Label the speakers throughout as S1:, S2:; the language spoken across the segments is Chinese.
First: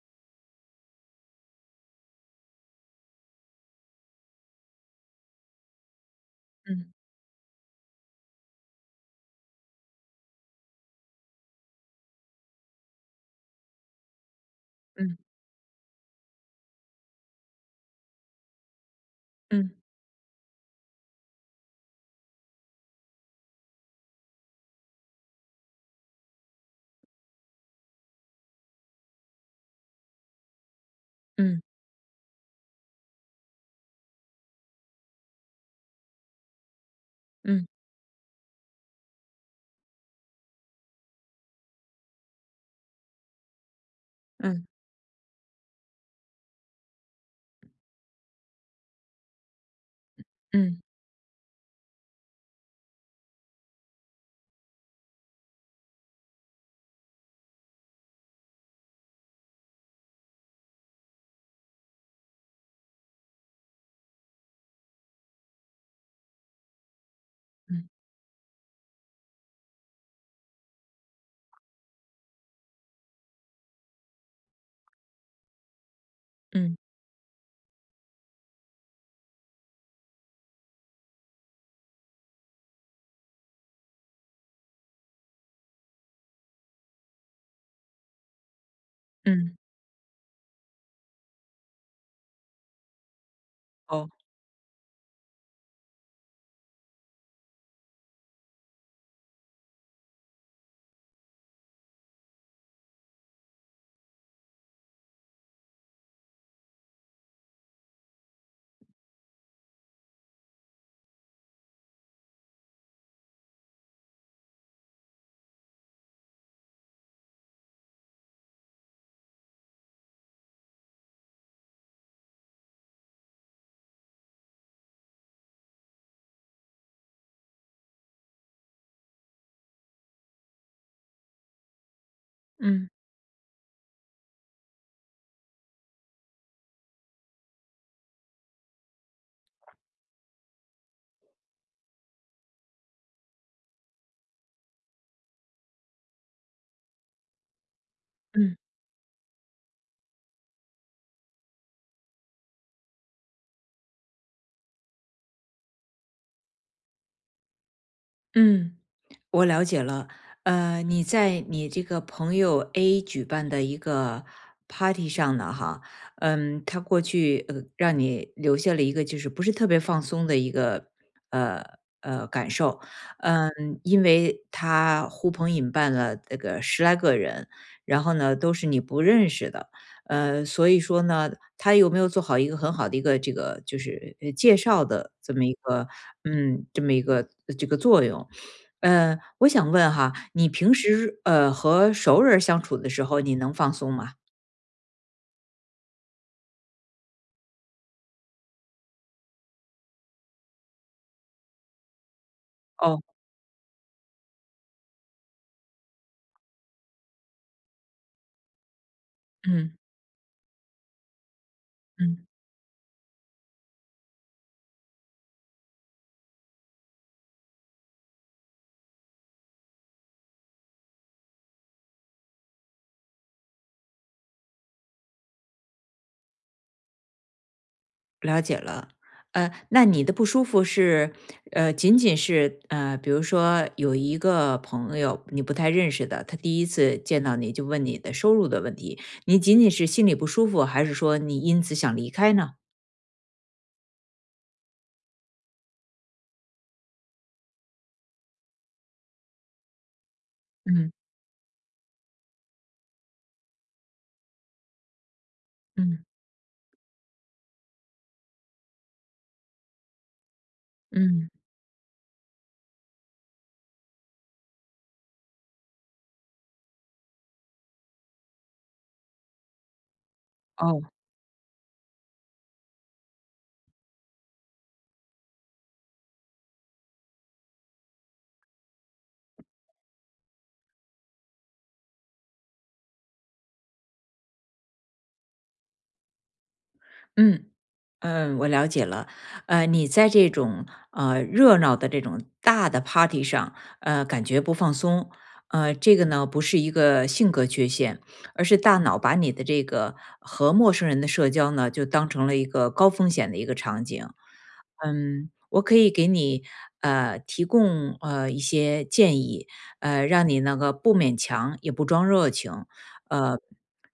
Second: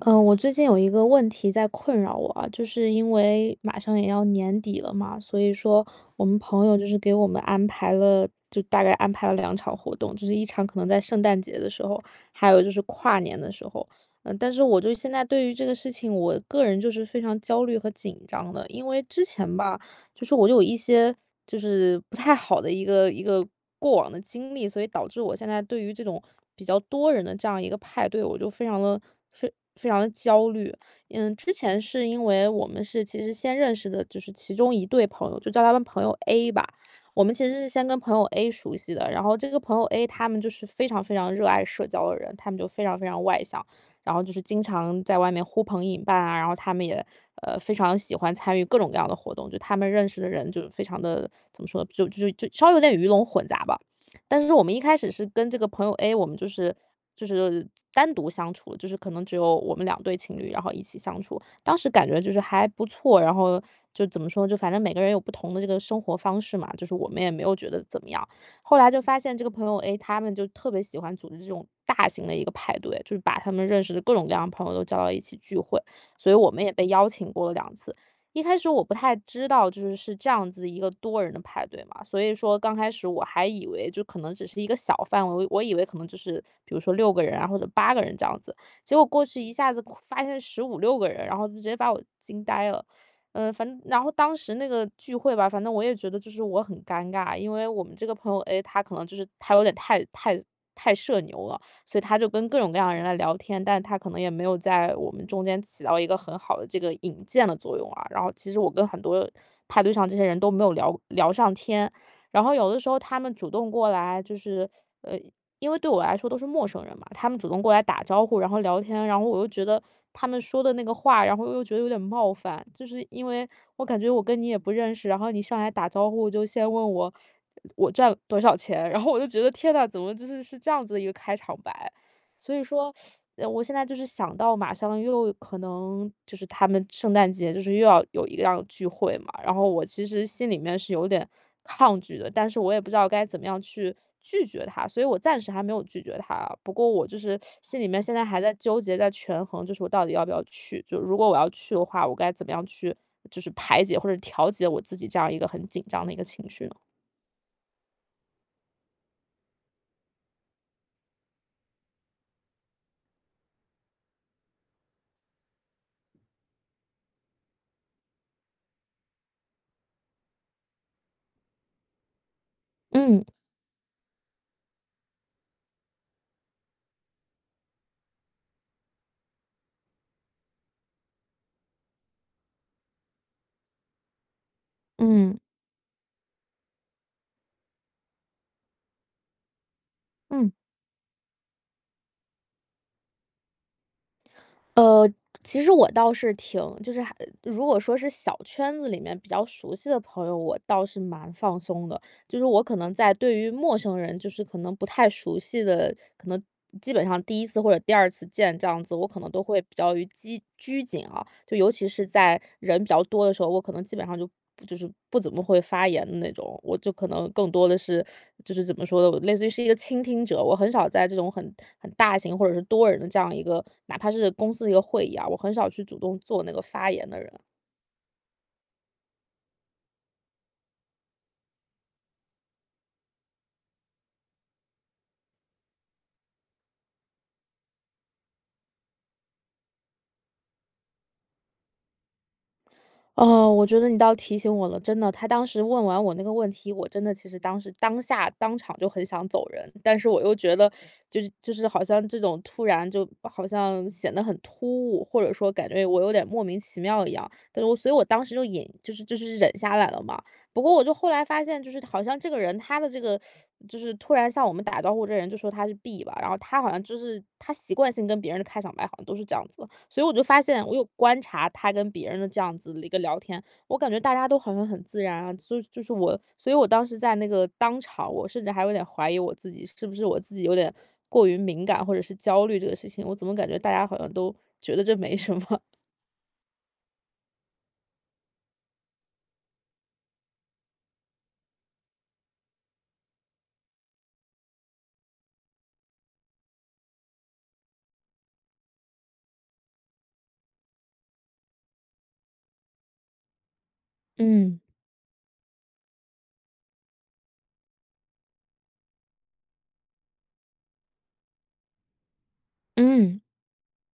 S1: 我最近有一个问题在困扰我啊，就是因为马上也要年底了嘛，所以说我们朋友就
S2: 嗯
S1: 是给我们安排了，就大概安排了两场活动，就是一场可能在圣诞节的时候，还有就是跨年的时候。但是我就现
S2: 嗯
S1: 在对于这个事情，我个人就是非常焦虑和紧张的，因为之前
S2: 嗯
S1: 吧，就是我就有一些就是不太好的一个过往的经历，所以导致我现在对于这种比较多人的这样一个派对，我就非常的非常的焦虑。之
S2: 嗯
S1: 前是因为我们是其实先认识的，就是其中一对朋友，就叫他们朋友 A 吧。我们其实
S2: 嗯
S1: 是先跟朋友 A 熟悉的，然后这个朋友 A 他们就是非常非常热爱社交的人，他们就非常非常外向。然后就是经
S2: 嗯
S1: 常在外面呼朋引伴啊，然后他们也非常喜欢参与各种各样的活动，就他们认识的人就非
S2: 嗯
S1: 常的怎么说，就稍微有点鱼龙混杂吧。但是我们一开始是跟这个朋友 A，我们就是单独相处，就是可能只有我们两对情侣，然后一起相处。当时感觉就是还不错，然后就怎么说，就反正每个人有不同的这个生活方式嘛，就是我们也没有觉得
S2: 嗯
S1: 怎么样。后来就发现这个朋友 A，他们就特别喜欢组织这种大型的一个派对，就是把他们认识的各种各样的朋友都叫到一起聚会，所以我们也
S2: 嗯
S1: 被邀请过了两次。一开始我不太知道，就是是这样子一个多人的派对嘛，所以说刚开始我还以为就可能只是一个小范围，我以为可能就是比如说六个人啊或者八个人这样子，结果过去一
S2: 嗯，
S1: 下子发现十五六个人，然后就直接把我惊呆了。反正然
S2: 哦，
S1: 后当时那个聚会吧，反正我也觉得就是我很尴尬，因为我们这个朋友 A 他可能就是他有点太社牛了，所以他就跟各种各样的人来聊天，但他可能也没有在我们中间起到一个很好的这个引荐的作用啊。然后其实我跟很多派对上这些人都没有聊上天，然后有的时候他们主动过来，就是呃因为对我来说都是陌生人嘛，他们主动过来打招呼，然后聊天，然后我又觉得他们说的那个话，然后又觉得有点冒犯，就是因为我感觉我跟你也不认识，然后你上来打招呼就先问我我赚多少钱，然后我就觉得天呐，怎么就是是这样子的一个开场白？所以
S2: 嗯
S1: 说，我现在就是想到马上又可能就是他们圣诞节就是又要有一样聚会嘛，然后我其实心里面是有点抗拒的，但是我也不知道该怎么样去拒绝他，所以我暂时还没有拒绝他。不过我就是心里面现在还在
S2: 嗯
S1: 纠结，在权衡，就是我到底要不要去。就如果我要去的话，我该怎么样去就是排解或者调节我自己这样一个很紧张的一个情绪呢？
S2: 嗯。我了解了。你在你这个朋友 A 举办的一个 party 上呢，哈。他过去让你留下了一个就是不是特别放松的一个呃感受。
S1: 嗯
S2: 嗯，因为他呼朋引伴了这个十来个人，然后呢都是你不认识的，所以说呢，他有没有做好一个很好的一个这个就是介绍的这
S1: 嗯
S2: 么一个这么一个这个作用？我想问哈，你
S1: 嗯。
S2: 平时和熟人儿相处的时候，你能放松吗？
S1: 呃，其实我倒是挺就是还如果说是小圈子里面比较熟悉的朋友，我倒是蛮放松的。就是我可能
S2: 哦，
S1: 在对于陌生人，就是可能不太熟悉的，可能基本上第一次或者第二次见这样子，我可能都会比
S2: 嗯
S1: 较于拘谨啊，就尤其是
S2: 嗯。
S1: 在人比较多的时候，我可能基本上就是不怎么会发言的那种，我就可能更多的是就是怎么说呢，我类似于是一个倾听者，我很少在这种很大型或者是多人的这样一个，哪怕是公司的一个会议啊，我很少去主动做那个发言的人。
S2: 了解了。那你的不舒服是仅仅是比如说有一个朋友你不太认识的，他第一次见到你就问你的收入的问题，你仅仅是心里不舒服，还是说你因此想离开呢？
S1: 哦，我觉得你倒提醒我了，真的，他当时问完我那个问题，我真的其实当时当下当场就很想走人，但是我又觉得，
S2: 嗯
S1: 就是好像这种突然就好像显得很突兀，或者说感觉我
S2: 嗯
S1: 有点莫名其妙一样，但是我所以我当时就隐就是就是忍下来了嘛，不过我就后来
S2: 嗯，
S1: 发现，就是好像这个人他的这个，就是突然向我们打招呼，这人就说他是 B 吧，然后他好像就是他习惯性跟别人的开场白好像都是这样子的，所以我就发现我
S2: 哦，
S1: 有观察他跟别人的这样子的一个聊天，我感觉大家都好像很自然啊，就是我，所以我当时在那个当场，我甚至还有点怀疑我自己是不是我自己有点过于敏感或者是焦虑这个事情，我怎么感觉大家好像都觉得这没什么？
S2: 嗯。我了解了。你在这种热闹的这种大的 party 上，感觉不放松。这个呢不是一个性格缺陷，而是大脑把你的这个和陌生人的社交呢，就当成了一个高风险的一个场景。
S1: 嗯
S2: 我可以给你提供一些建议，让你那个不勉强，也不装热情，
S1: 嗯
S2: 呃，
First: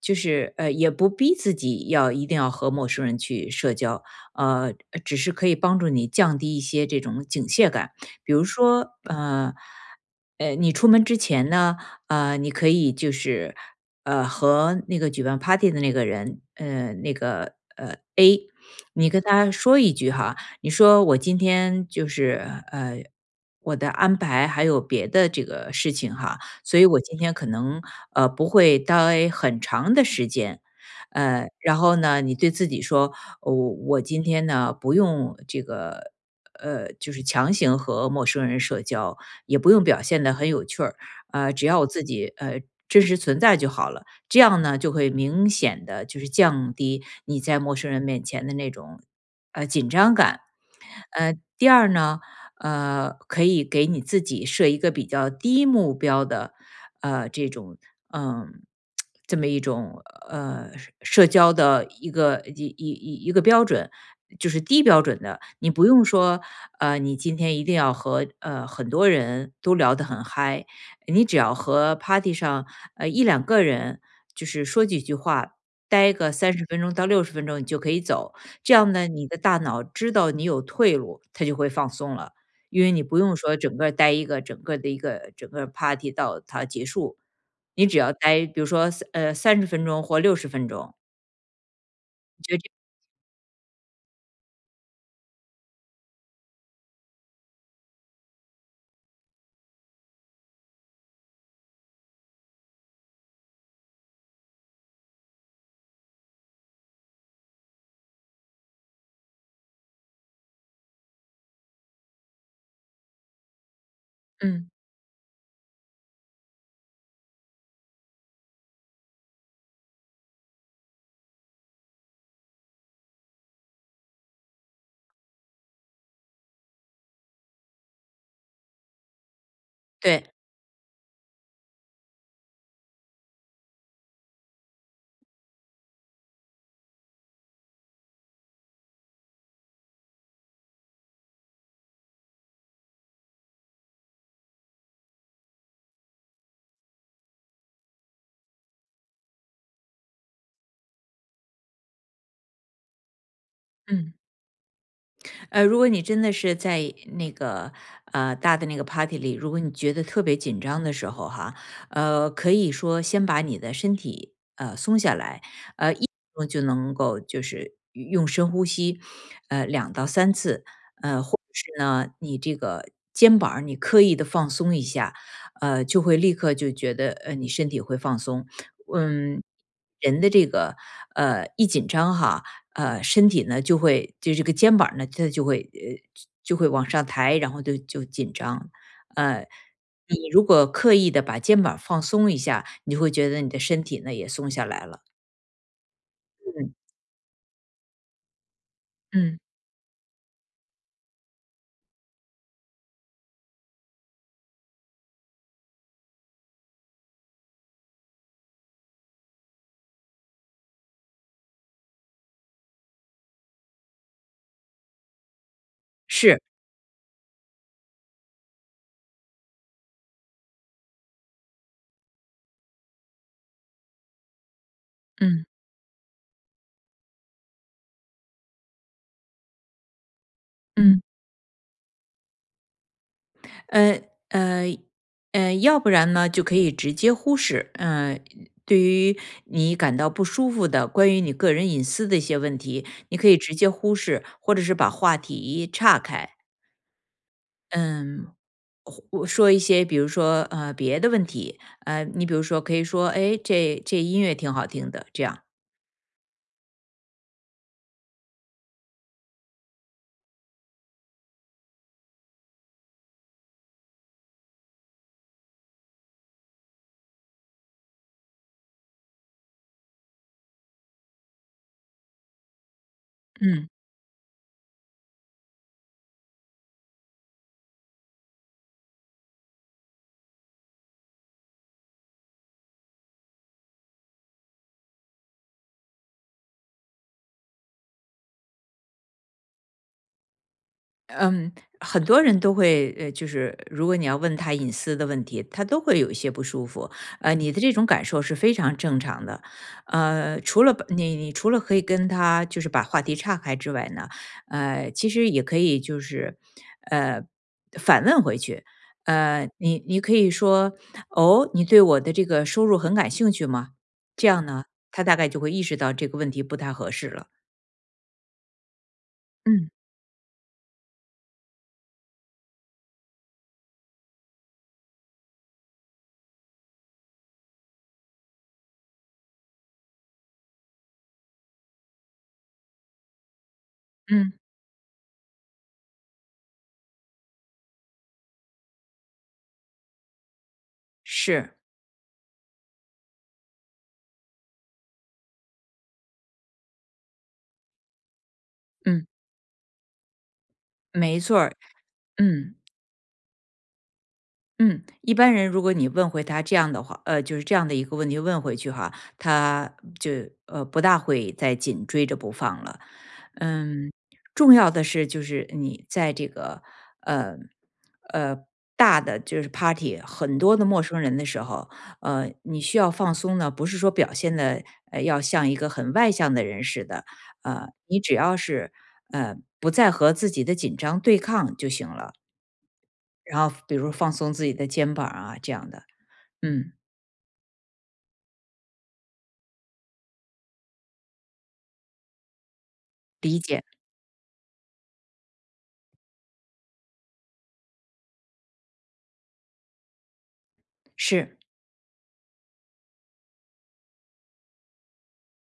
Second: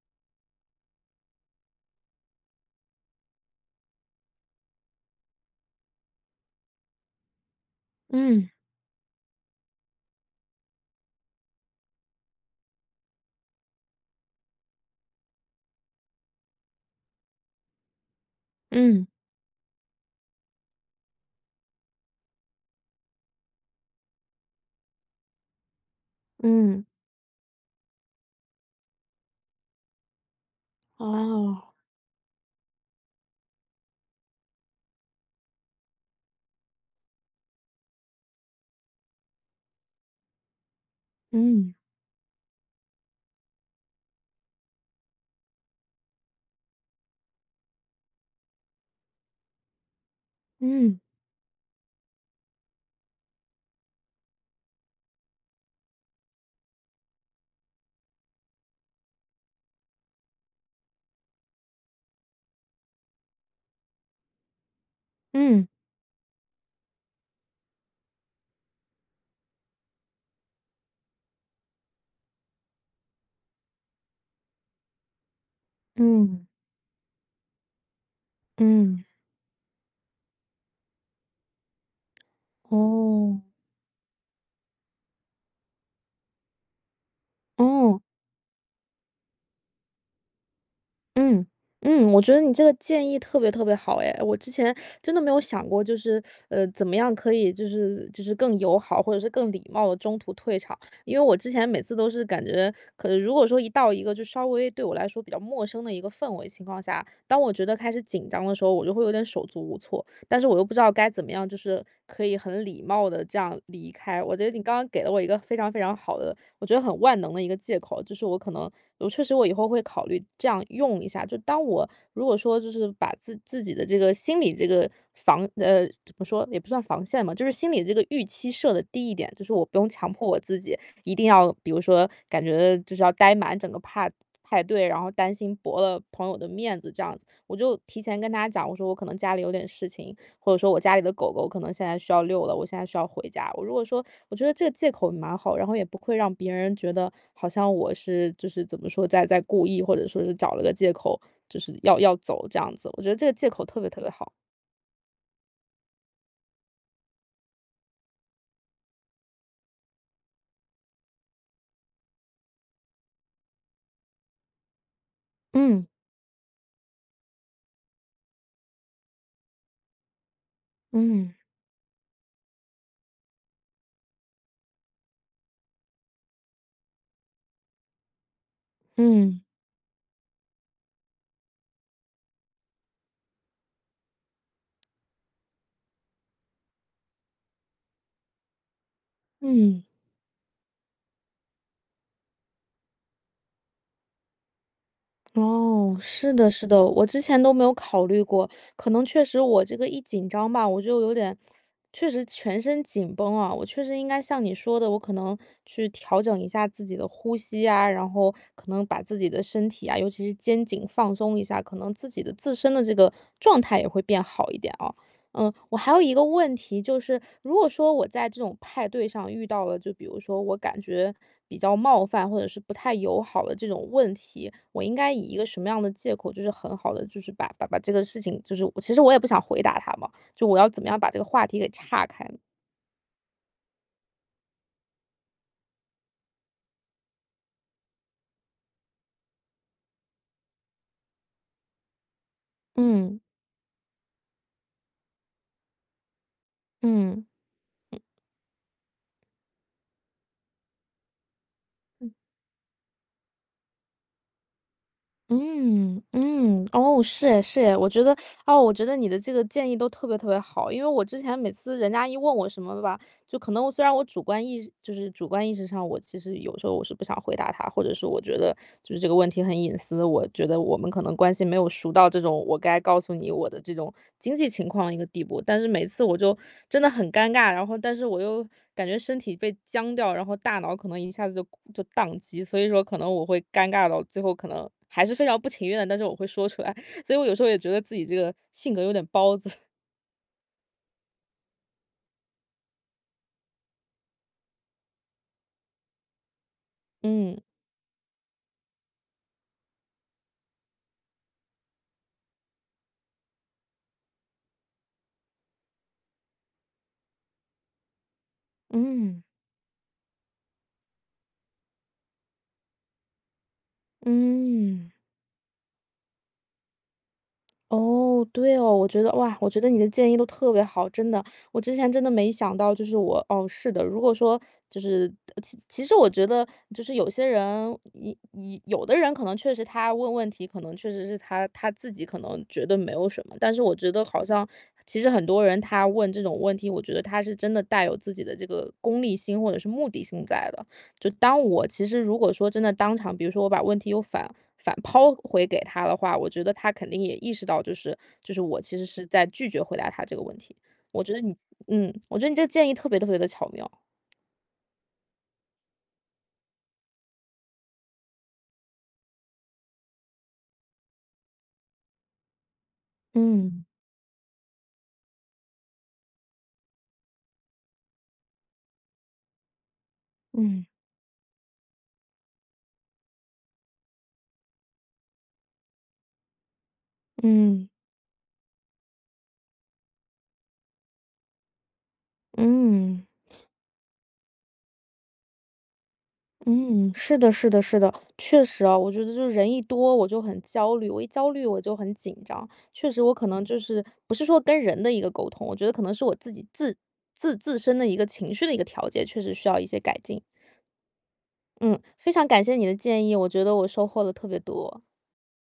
S2: 就是也不逼自己要一定要和陌生人去社交，呃，只是可以帮助你降低一些这种警戒感。比如
S1: 嗯
S2: 说你出门之前呢，你可以就是和那个举办 party 的那个人，那个A，
S1: 嗯
S2: 你跟他说一句哈。你说我今天就是呃，我的安排还有别的这个事情哈，所
S1: 嗯，
S2: 以我今天可能不会待很长的时间。
S1: 哦，
S2: 然后呢，你对自己说，我今天呢不用这个，就是强行和陌生人社交，也不用表现的很有趣儿。只
S1: 嗯。
S2: 要我自己真实存在就好了。这样呢，就会明显的就是降低你在陌生人面前的那种紧张感。
S1: 嗯，
S2: 第二呢，可以给你自己设一个比较低目标的，这种，嗯，这么一种社交的一个一一一一个标准，就是低标准的。
S1: 嗯，
S2: 你不用说，你今天一定要和很多人都聊得很嗨，你只要和 party 上一两个人，就是说几句话，待个
S1: 嗯，
S2: 30分钟到60分钟，你就可以走。这样
S1: 嗯，
S2: 呢，你的大脑知道你有退路，它就会放松了，因为你不用
S1: 哦，
S2: 说整个儿待一个整个的一个整个 party 到它结束，你只
S1: 哦，
S2: 要待，比如说，30分钟或60分钟。
S1: 嗯，嗯，我觉得你
S2: 你
S1: 这
S2: 觉
S1: 个建议特别特别好哎，我之前真的没有想过，就是怎么样可以就是更友好或者是更礼貌的中途退场，因为我之前每次都是感觉，可能如果说一到一个就稍微对我来说比较陌生的一个氛围情况下，当我觉得开始紧张的时候，我就会有点手足无措，但是我又不知道该怎么样，就是可以很礼貌的这样离
S2: 得
S1: 开。我觉
S2: 这
S1: 得你
S2: 嗯，
S1: 刚刚给了我一个非常非常好的我觉得很万能的一个借口，就是我可能我确实我以后会考虑这样用一下。就当我如果说就是把自己的这个心理这个怎么说也不算防线嘛，就是心理这个预期设的低一点，就是我不用强
S2: 对，
S1: 迫我自己一定要，比如说感觉就是要待满整个 派对，然后担心驳了朋友的面子这样子。我就提前跟大家讲，我说我可能家里有点事情，或者说我家里的狗狗可能现在需要遛了，我现在需要回家。我如果说我觉得这个借口蛮好，然后也不会让别人觉得好像我是就是怎么说在故意，或者说是找了个借口就是要走这样子。我觉得这个借口特别特别
S2: 嗯。
S1: 好。
S2: 如果你真的是在那个大的那个 party 里，如果你觉得特别紧张的时候哈，可以说先把你的身体松下来。
S1: 嗯
S2: 1分钟就能够就是用深呼吸，2到3次。或
S1: 嗯
S2: 者是呢，你这个肩膀儿你刻意的放松一下，就会立刻就觉得你身体会放松。
S1: 嗯
S2: 嗯，人的这个一紧张哈，身体呢就会就这个肩膀呢，它就会就会往上抬，然后就紧张。呃，
S1: 嗯。
S2: 你如果刻意的把肩膀放松一下，你就会觉得你的身体呢也松下来了。
S1: 哦，是的，是
S2: 嗯
S1: 的，我之前都没有考虑过，可能确实
S2: 嗯，
S1: 我这个一紧张吧，我就有点，确实全身紧绷啊。我确实应该像你说的，我可能去调整一下自己的呼吸啊，然后可能把自己的身体啊，尤其是肩颈放松一下，可能自己的自身的这个状态也会变好一点啊。嗯，我还有一个
S2: 是，
S1: 问题，就是如果说我在这种派对上遇到了，就比如说我感觉比较冒犯或者是不太友好的这种问题，我应该以一个
S2: 嗯
S1: 什么样的借口，就是很好的，就是把这个事情，就是其实我也不想回答他嘛，就我要怎么样
S2: 嗯。
S1: 把这个话题给岔开呢？
S2: 呃呃要不然呢，就可以直接忽视。对于你感到不舒服的关于你个人隐私的一些问题，你
S1: 嗯
S2: 可以直接忽视，或者是把话题岔开。
S1: 嗯。
S2: 嗯，或我说一些，比如说别的问题。
S1: 嗯。
S2: 你比如说可以说，哎，这音乐挺好听的，这样。
S1: 嗯嗯，哦，是诶是诶，我觉得，哦，我觉得你的这个建议都特别特别好，因为我之前每次人家一问我什么吧，就可能我虽然我主观意识就是主观意识上，我其实有时候我是不想回答他，或者是我觉得就是这个问题很隐私，我觉得我们可能关系没有熟到这种我该告诉你我的
S2: 嗯。
S1: 这种经济情况的一个地步。但是每次我就真的很尴尬，然后但是我又感觉身体被僵掉，然后大脑可能一下子就宕机，所以说可能我会尴尬到最后可能还是非常不情愿的，但是我会说出来，所以我有时候也觉得自己这个性格有点包子，
S2: 嗯，很多人都会，就是如果你要问他隐私的问题，他都会有一些不舒服。
S1: 嗯。
S2: 你的这种感受是非常正常的。除了把你你除了可以跟他就是把话题岔开之外呢，其实也可以就是，呃，反问回去。
S1: 嗯
S2: 你可以说，哦，你对我的这个收入很感兴趣吗？这样呢，
S1: 嗯。
S2: 他大概就会意识到这个问题不太合适了。
S1: 哦，对哦，我觉得哇，我觉得
S2: 嗯
S1: 你的建议都特别好，真的，我之前真的没想到，就是我哦，是的，如果说就是其实我觉得就是有些人，有的人可能确实他问问题，可能确实是他自己可能觉得没有什么，但是我觉得好
S2: 嗯，
S1: 像其实很多人他问这种问题，我觉得他是真的带有自己的这个功利心或者是目的性在的，就当
S2: 是，
S1: 我其实如果说真的当场，比如说我把问题又反抛回给他的话，我觉得他肯定也意识到，就是我其实是
S2: 嗯，
S1: 在拒绝回答他这个问题。我觉得
S2: 没
S1: 你，
S2: 错儿。
S1: 嗯，我觉得你这个
S2: 嗯。
S1: 建议特别特别的巧妙。
S2: 嗯，一般人如果你问回他这样的话，就是这样的一个问题问回去哈，他就不大会再紧追着不放了。
S1: 嗯
S2: 嗯，重要的是就是你在这个呃呃大的就是 party 很多
S1: 嗯
S2: 的陌生人的时候，你需要放松呢，不是说表现的要像一个很外向的人似的。
S1: 嗯
S2: 你只要是不再和自己的紧张对抗就行了。
S1: 嗯
S2: 然后比如放松自己的肩膀啊，这样的。嗯，
S1: 嗯，是的，是的，是的，确实啊，我觉得就是人一多我就很焦虑，我一焦虑我就很紧张。确实，我可
S2: 理
S1: 能就
S2: 解，
S1: 是不是说跟人的一个沟通，我觉得可能是我自己自身的一个情绪的一个调节，确实需要一些改进。
S2: 是。
S1: 嗯，非常感谢你的建议，我觉得我收获了特别多。